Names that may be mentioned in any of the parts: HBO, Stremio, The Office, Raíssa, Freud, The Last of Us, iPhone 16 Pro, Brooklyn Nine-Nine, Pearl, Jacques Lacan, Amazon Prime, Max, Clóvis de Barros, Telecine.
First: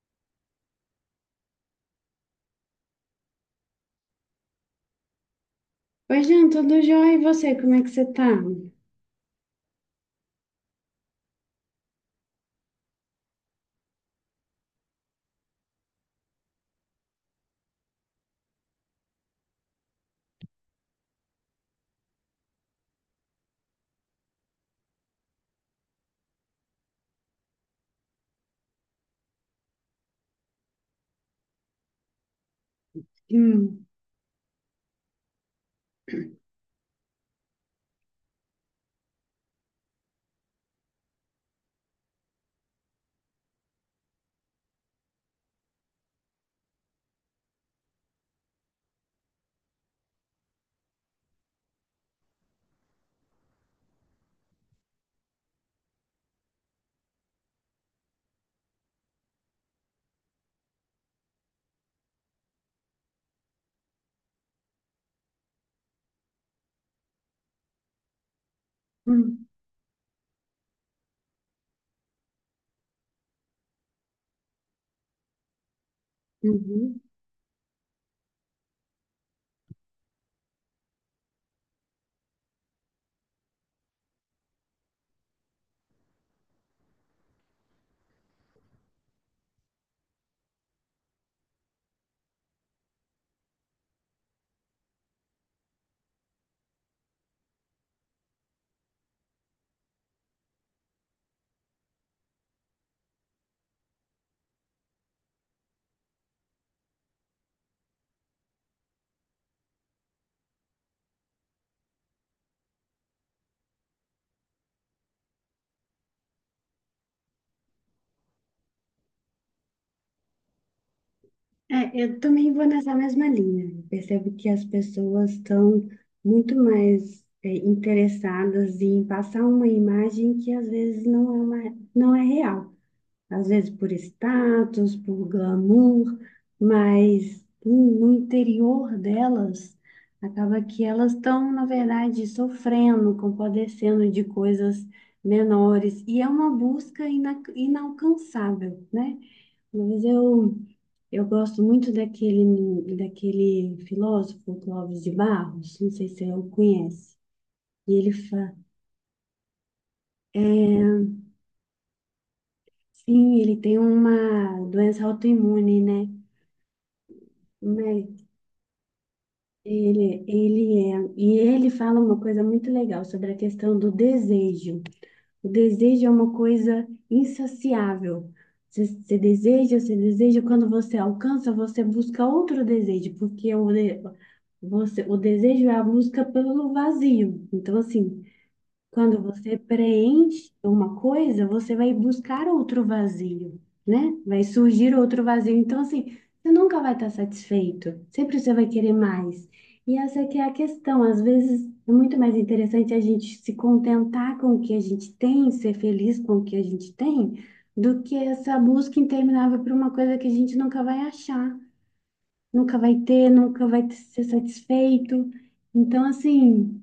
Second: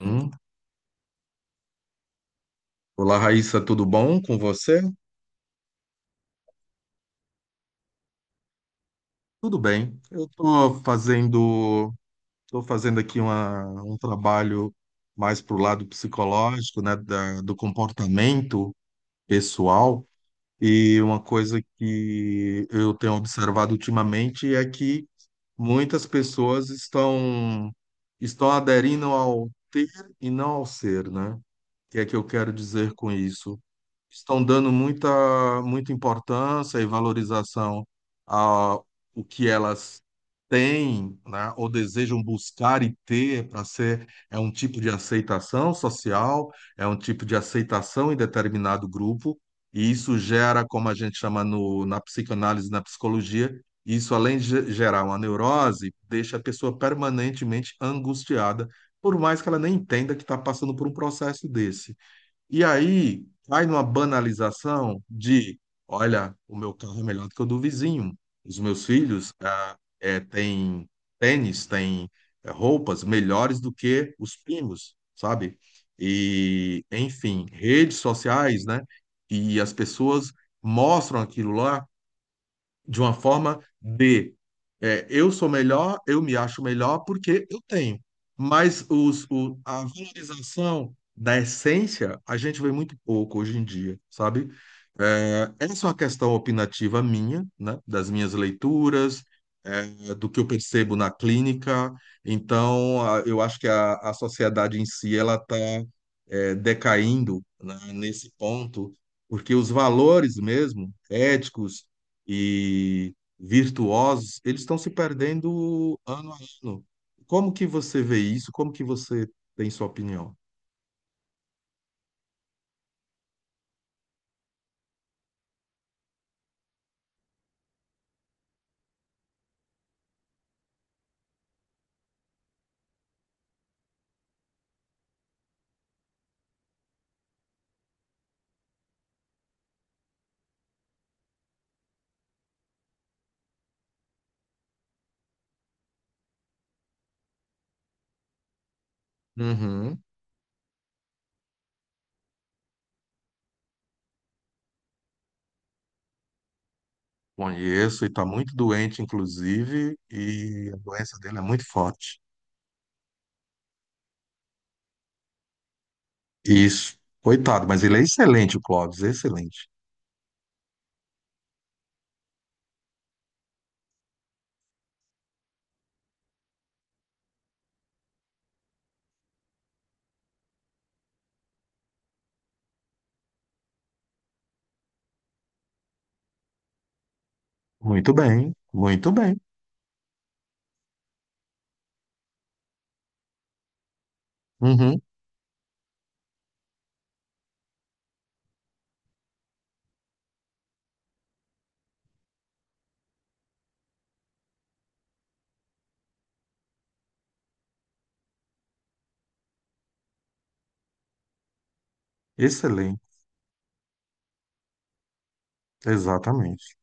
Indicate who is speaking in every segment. Speaker 1: Hum. Olá, Raíssa, tudo bom com você?
Speaker 2: Oi, Jean, tudo jóia? E você, como é que você tá?
Speaker 1: Tudo bem. Estou fazendo aqui um trabalho mais para o lado psicológico, né, do comportamento pessoal. E uma coisa que eu tenho observado ultimamente é que muitas pessoas estão aderindo ao ter e não ao ser, né? O que é que eu quero dizer com isso?
Speaker 2: Hum,
Speaker 1: Estão dando muita importância e valorização a o que elas têm, né, ou desejam buscar e ter para ser, é um tipo de aceitação social, é um tipo de aceitação em determinado grupo, e isso gera, como a gente chama no, na psicanálise, na psicologia, isso além de gerar uma neurose, deixa a pessoa permanentemente angustiada, por mais que ela nem entenda que está passando por um processo desse. E aí cai numa banalização de, olha, o meu carro é melhor do que o do vizinho. Os meus filhos
Speaker 2: hum,
Speaker 1: têm tênis, têm roupas melhores do que os primos, sabe? E,
Speaker 2: uhum.
Speaker 1: enfim, redes sociais, né? E as pessoas mostram aquilo lá de uma forma de é, eu sou melhor, eu me acho melhor porque eu tenho. Mas a valorização da essência a gente vê muito pouco hoje em dia, sabe? É, essa é uma questão opinativa minha, né? Das minhas leituras, é, do que eu percebo na clínica. Então, eu acho que a sociedade em si ela está decaindo, né, nesse ponto, porque os valores mesmo éticos e virtuosos, eles estão se perdendo ano a ano. Como que você vê isso? Como que você tem sua opinião?
Speaker 2: É, eu também vou nessa mesma linha. Eu percebo que as pessoas estão muito mais interessadas em passar uma imagem que às vezes não é real. Às vezes por status, por glamour, mas no interior delas, acaba que elas estão, na verdade, sofrendo, compadecendo de coisas menores, e é uma busca inalcançável, né?
Speaker 1: Uhum.
Speaker 2: Mas eu gosto muito daquele filósofo Clóvis de Barros, não sei se eu conhece. e
Speaker 1: Conheço e
Speaker 2: ele
Speaker 1: está muito
Speaker 2: fa...
Speaker 1: doente, inclusive, e
Speaker 2: é,
Speaker 1: a doença dele é muito forte.
Speaker 2: Sim, ele tem uma doença autoimune, né?
Speaker 1: Isso. Coitado, mas ele é
Speaker 2: Né?
Speaker 1: excelente, o Clóvis, excelente.
Speaker 2: E ele fala uma coisa muito legal sobre a questão do desejo. O desejo é uma coisa insaciável. Você deseja, você deseja, quando você alcança, você busca outro desejo, porque o desejo é a busca pelo vazio. Então,
Speaker 1: Muito
Speaker 2: assim,
Speaker 1: bem, muito
Speaker 2: quando
Speaker 1: bem.
Speaker 2: você preenche uma coisa, você vai buscar outro vazio, né? Vai surgir
Speaker 1: Uhum.
Speaker 2: outro vazio. Então, assim, você nunca vai estar satisfeito. Sempre você vai querer mais. E essa que é a questão. Às vezes é muito mais interessante a gente se contentar com o que a gente tem, ser feliz com o que a gente tem, do que essa busca interminável por uma coisa que a gente nunca vai achar, nunca vai
Speaker 1: Excelente,
Speaker 2: ter, nunca vai ser satisfeito. Então,
Speaker 1: exatamente.
Speaker 2: assim.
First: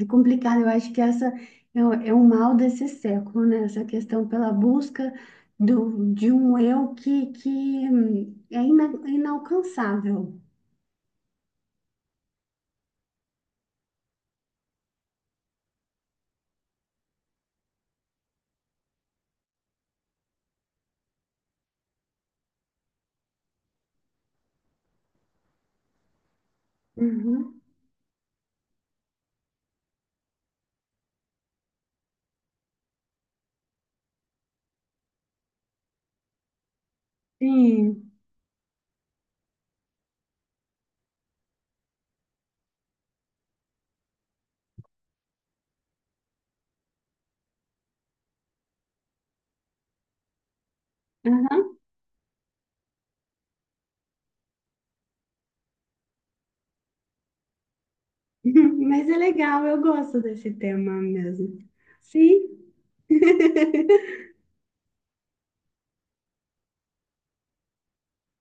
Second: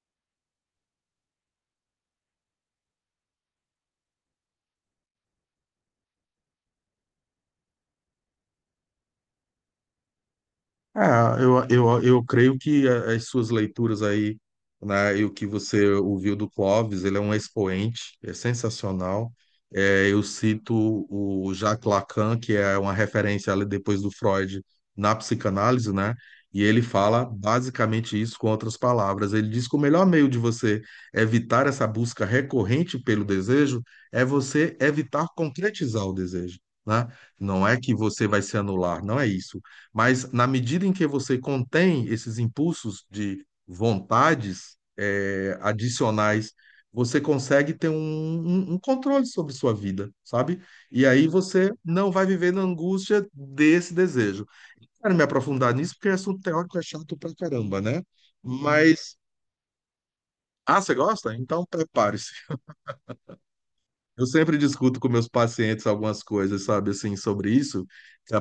Speaker 2: É complicado, eu acho que essa é o mal desse século, né? Essa questão pela busca de um eu que é inalcançável.
Speaker 1: Ah, eu creio que as suas leituras aí, né, e o que você ouviu do Clóvis, ele é um expoente, é sensacional. É, eu cito o Jacques Lacan, que é uma referência ali depois do Freud na psicanálise, né? E ele fala
Speaker 2: Uhum.
Speaker 1: basicamente isso com outras palavras. Ele diz que o melhor meio de você evitar essa busca recorrente pelo desejo é você evitar concretizar o desejo, né? Não é que
Speaker 2: Sim,
Speaker 1: você vai se anular, não é isso, mas na medida em que você contém esses impulsos de vontades adicionais, você consegue ter um, um controle sobre sua vida, sabe? E aí você
Speaker 2: aham.
Speaker 1: não vai viver na angústia desse desejo. Quero me aprofundar nisso porque assunto teórico é chato pra caramba, né?
Speaker 2: Mas é
Speaker 1: Mas,
Speaker 2: legal, eu gosto desse
Speaker 1: ah,
Speaker 2: tema
Speaker 1: você gosta?
Speaker 2: mesmo.
Speaker 1: Então prepare-se.
Speaker 2: Sim.
Speaker 1: Eu sempre discuto com meus pacientes algumas coisas, sabe, assim, sobre isso,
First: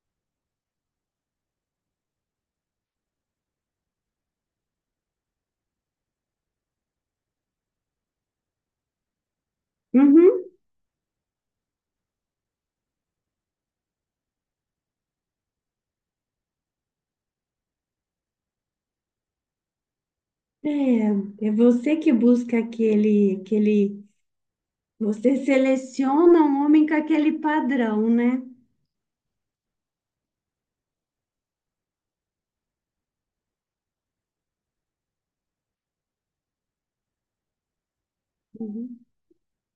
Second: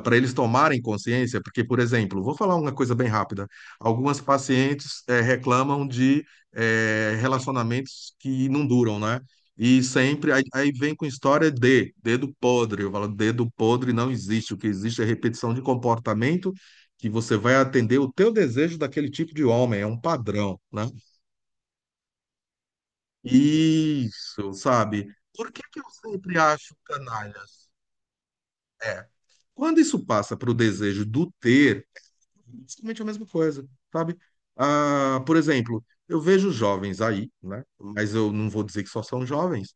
Speaker 1: para eles tomarem consciência, porque, por exemplo, vou falar uma coisa bem rápida. Algumas pacientes reclamam de relacionamentos que não duram, né? E sempre aí,
Speaker 2: Uhum.
Speaker 1: aí vem com história de dedo podre. Eu falo, dedo podre não existe. O que existe é repetição de comportamento que você vai atender o teu desejo daquele tipo de homem, é um padrão, né?
Speaker 2: É você que busca aquele,
Speaker 1: Isso, sabe?
Speaker 2: você
Speaker 1: Por que que eu sempre
Speaker 2: seleciona um
Speaker 1: acho
Speaker 2: homem com aquele
Speaker 1: canalhas?
Speaker 2: padrão, né?
Speaker 1: É. Quando isso passa para o desejo do ter, é basicamente é a mesma coisa, sabe? Ah, por exemplo, eu vejo jovens aí, né? Mas eu não vou dizer que
Speaker 2: Uhum.
Speaker 1: só são jovens,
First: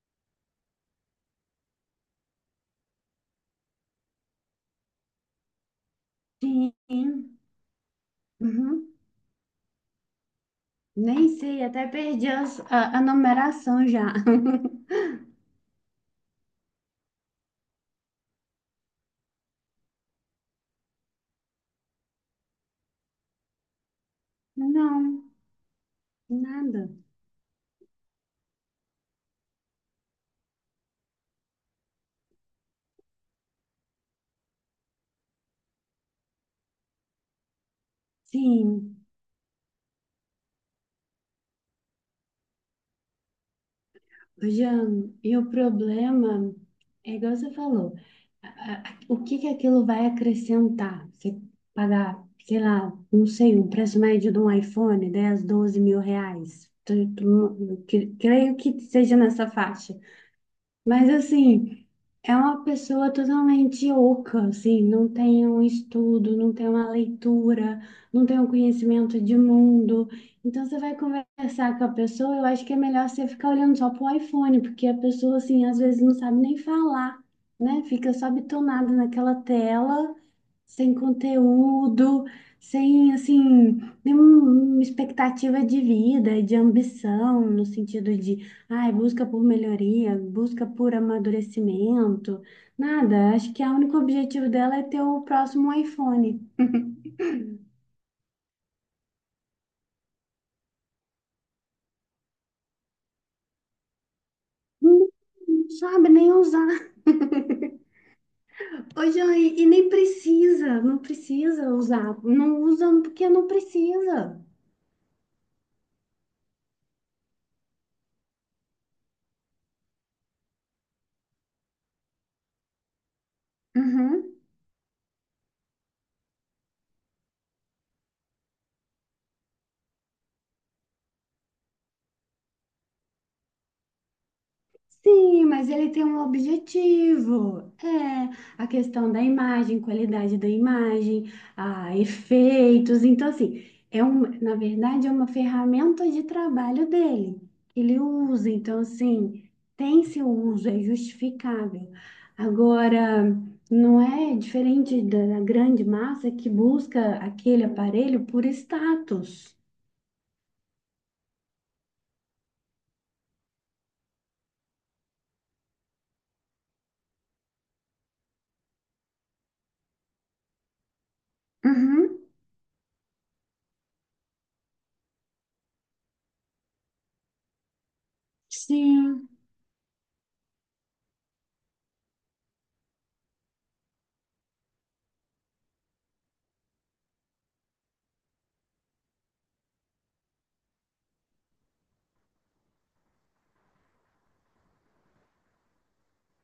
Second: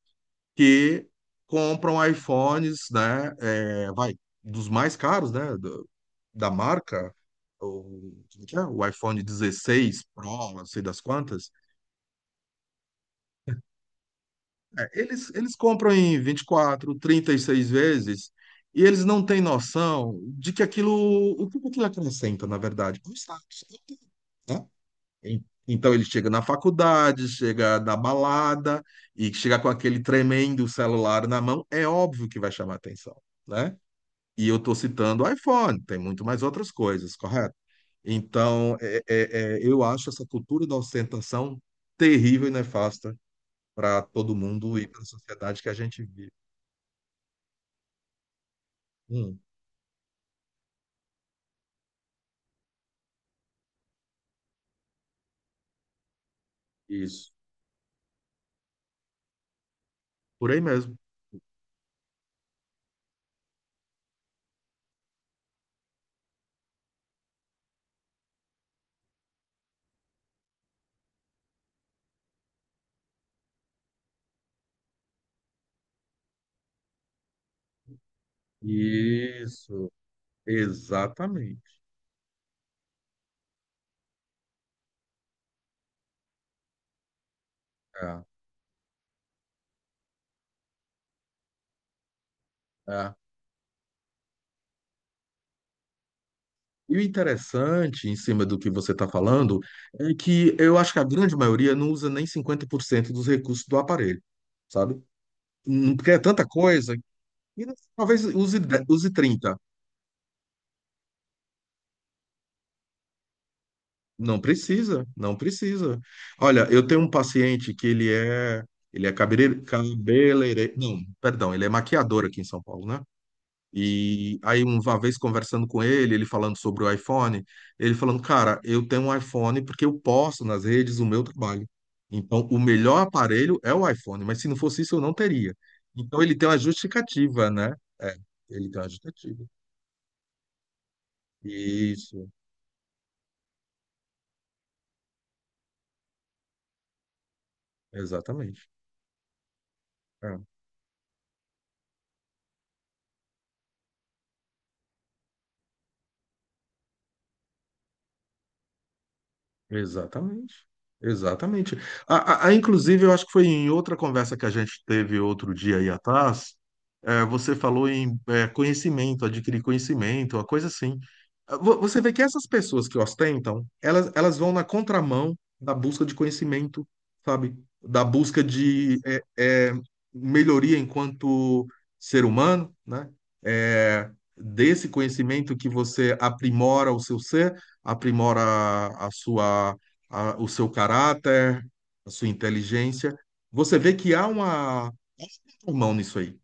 Speaker 1: que compram iPhones, né? É, vai, dos mais caros, né? Da marca,
Speaker 2: Sim.
Speaker 1: como é que é? O
Speaker 2: Uhum.
Speaker 1: iPhone 16 Pro, não sei das
Speaker 2: Nem
Speaker 1: quantas.
Speaker 2: sei, até perdi a numeração já.
Speaker 1: É, eles compram em 24 36 vezes e eles não têm noção de que aquilo, o que aquilo acrescenta, na verdade, pro status, né?
Speaker 2: Não,
Speaker 1: E- Então ele chega na
Speaker 2: nada.
Speaker 1: faculdade, chega na balada e chega com aquele tremendo celular na mão, é óbvio que vai chamar atenção, né? E eu estou citando o iPhone, tem muito mais outras coisas, correto? Então,
Speaker 2: Sim,
Speaker 1: eu acho essa cultura da ostentação terrível e nefasta para todo
Speaker 2: ô,
Speaker 1: mundo e para a
Speaker 2: Jean, e o
Speaker 1: sociedade que a gente vive.
Speaker 2: problema é igual você falou, o
Speaker 1: Hum,
Speaker 2: que que aquilo vai acrescentar? Você pagar, sei lá, não sei, um preço médio de um iPhone, 10 12 mil reais.
Speaker 1: isso.
Speaker 2: Creio que seja nessa faixa.
Speaker 1: Por aí mesmo.
Speaker 2: Mas assim, é uma pessoa totalmente oca, assim, não tem um estudo, não tem uma leitura, não tem um conhecimento de mundo. Então você vai conversar com a pessoa, eu acho que é melhor você ficar olhando só pro iPhone, porque a pessoa assim, às vezes não sabe nem falar, né? Fica só bitonada naquela
Speaker 1: Isso.
Speaker 2: tela sem
Speaker 1: Exatamente.
Speaker 2: conteúdo, sem, assim, nenhuma expectativa de vida, de ambição, no sentido
Speaker 1: É,
Speaker 2: de, ai, busca por melhoria, busca por amadurecimento,
Speaker 1: é.
Speaker 2: nada. Acho que o único objetivo dela é ter o próximo iPhone.
Speaker 1: E o interessante, em cima do que você está falando, é que eu acho que a grande maioria não usa nem 50% dos recursos do aparelho, sabe?
Speaker 2: Não sabe
Speaker 1: Porque é
Speaker 2: nem
Speaker 1: tanta
Speaker 2: usar.
Speaker 1: coisa. E talvez use,
Speaker 2: Ô,
Speaker 1: use
Speaker 2: Jean,
Speaker 1: 30.
Speaker 2: e nem precisa, não precisa usar. Não usa porque não
Speaker 1: Não
Speaker 2: precisa.
Speaker 1: precisa, não precisa. Olha, eu tenho um paciente que ele é cabeleireiro, cabeleireiro, não, perdão, ele é maquiador aqui em São Paulo, né? E
Speaker 2: Uhum.
Speaker 1: aí, uma vez conversando com ele, ele falando sobre o iPhone, ele falando, cara, eu tenho um iPhone porque eu posto nas redes o meu trabalho. Então, o melhor aparelho é o iPhone, mas se não fosse isso, eu não
Speaker 2: Sim,
Speaker 1: teria.
Speaker 2: mas ele tem um
Speaker 1: Então, ele tem uma justificativa,
Speaker 2: objetivo.
Speaker 1: né? É,
Speaker 2: É a
Speaker 1: ele tem uma
Speaker 2: questão da
Speaker 1: justificativa.
Speaker 2: imagem, qualidade da imagem, a
Speaker 1: Isso,
Speaker 2: efeitos. Então, assim, na verdade, é uma ferramenta de trabalho dele que ele usa,
Speaker 1: exatamente.
Speaker 2: então, assim, tem seu
Speaker 1: É.
Speaker 2: uso, é justificável. Agora, não é diferente da grande massa que busca aquele aparelho por status.
Speaker 1: Exatamente. Exatamente. Inclusive, eu acho que foi em outra conversa que a gente teve outro dia aí atrás, você falou em conhecimento, adquirir conhecimento, uma coisa assim. Ah, você
Speaker 2: Uhum,
Speaker 1: vê que essas pessoas que ostentam, elas vão na contramão da busca de conhecimento, sabe? Da busca de
Speaker 2: sim,
Speaker 1: melhoria enquanto ser humano, né? Eh, desse conhecimento que você aprimora o seu ser, aprimora a sua, o seu caráter, a sua inteligência. Você vê que há uma um mão nisso aí,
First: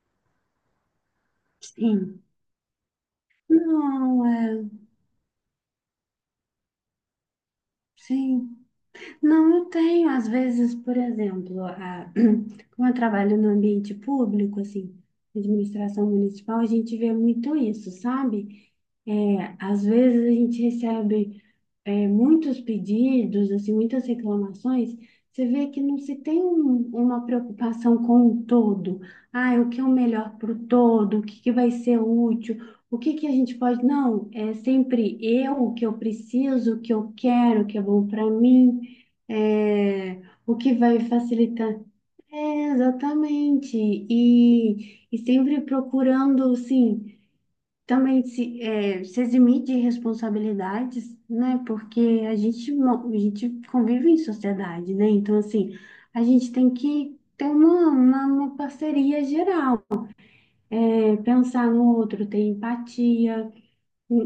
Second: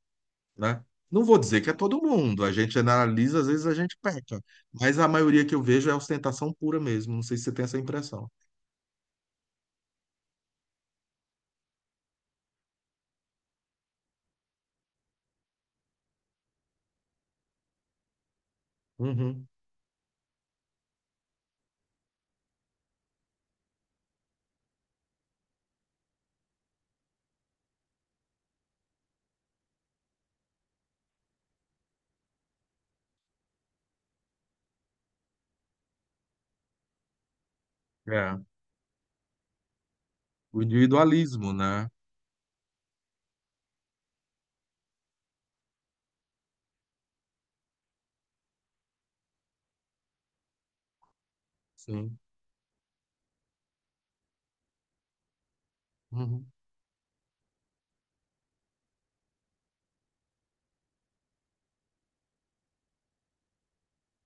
Speaker 1: né? Não vou dizer que é todo
Speaker 2: sim.
Speaker 1: mundo, a gente analisa, às vezes a gente
Speaker 2: Não,
Speaker 1: peca,
Speaker 2: é.
Speaker 1: mas a maioria que eu vejo é ostentação pura mesmo. Não sei se você tem essa impressão.
Speaker 2: Sim. Não, eu tenho. Às vezes, por exemplo, como eu trabalho no ambiente público, assim, administração municipal, a gente vê muito isso, sabe?
Speaker 1: Uhum.
Speaker 2: É, às vezes a gente recebe muitos pedidos, assim, muitas reclamações, você vê que não se tem uma preocupação com o todo. Ah, o que é o melhor para o todo? O que que vai ser útil? O que que a gente pode. Não, é sempre eu, o que eu preciso, o que eu quero, o que é bom para
Speaker 1: É,
Speaker 2: mim, é, o
Speaker 1: o
Speaker 2: que vai
Speaker 1: individualismo,
Speaker 2: facilitar.
Speaker 1: né?
Speaker 2: É, exatamente. E sempre procurando, sim também se eximir de responsabilidades, né?
Speaker 1: Sim.
Speaker 2: Porque a gente convive em sociedade, né? Então, assim, a
Speaker 1: Uhum.
Speaker 2: gente tem que ter uma parceria geral, pensar no outro, ter empatia.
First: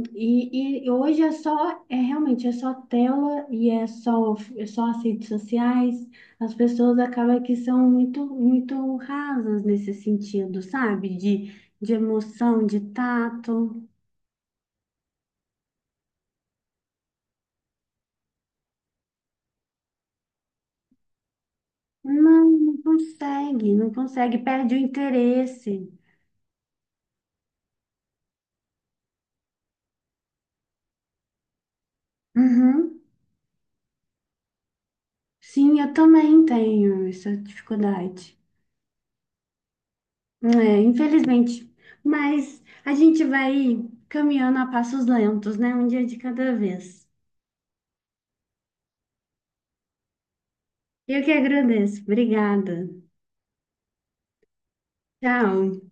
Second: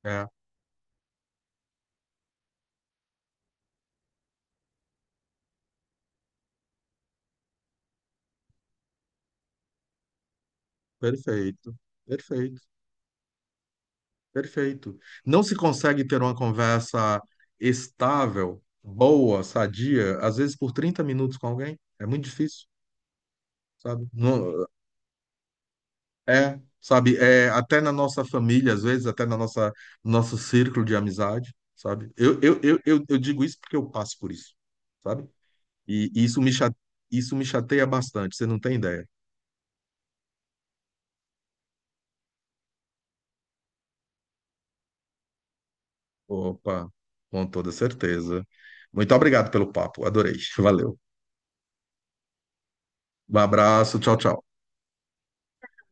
Speaker 1: É,
Speaker 2: E hoje é realmente, é só tela e é só as redes sociais. As pessoas acabam que são muito, muito rasas nesse sentido, sabe? De,
Speaker 1: perfeito,
Speaker 2: de
Speaker 1: perfeito.
Speaker 2: emoção, de tato.
Speaker 1: Perfeito. Não se consegue ter uma conversa estável, boa, sadia, às vezes por 30 minutos com alguém. É muito
Speaker 2: Não,
Speaker 1: difícil,
Speaker 2: não consegue, não
Speaker 1: sabe?
Speaker 2: consegue,
Speaker 1: Não-
Speaker 2: perde o interesse.
Speaker 1: é, sabe? É, até na nossa família, às vezes, até na nossa nosso círculo de amizade, sabe? Eu, eu, eu,
Speaker 2: Uhum.
Speaker 1: eu, eu digo isso porque eu passo por isso, sabe?
Speaker 2: Sim, eu
Speaker 1: E
Speaker 2: também tenho
Speaker 1: isso
Speaker 2: essa
Speaker 1: me chateia bastante,
Speaker 2: dificuldade.
Speaker 1: você não tem ideia.
Speaker 2: É, infelizmente. Mas a gente vai caminhando a passos lentos, né? Um dia de cada
Speaker 1: Opa,
Speaker 2: vez.
Speaker 1: com toda certeza. Muito obrigado pelo papo, adorei. Valeu.
Speaker 2: Eu que agradeço. Obrigada.
Speaker 1: Um abraço, tchau, tchau.
Speaker 2: Tchau.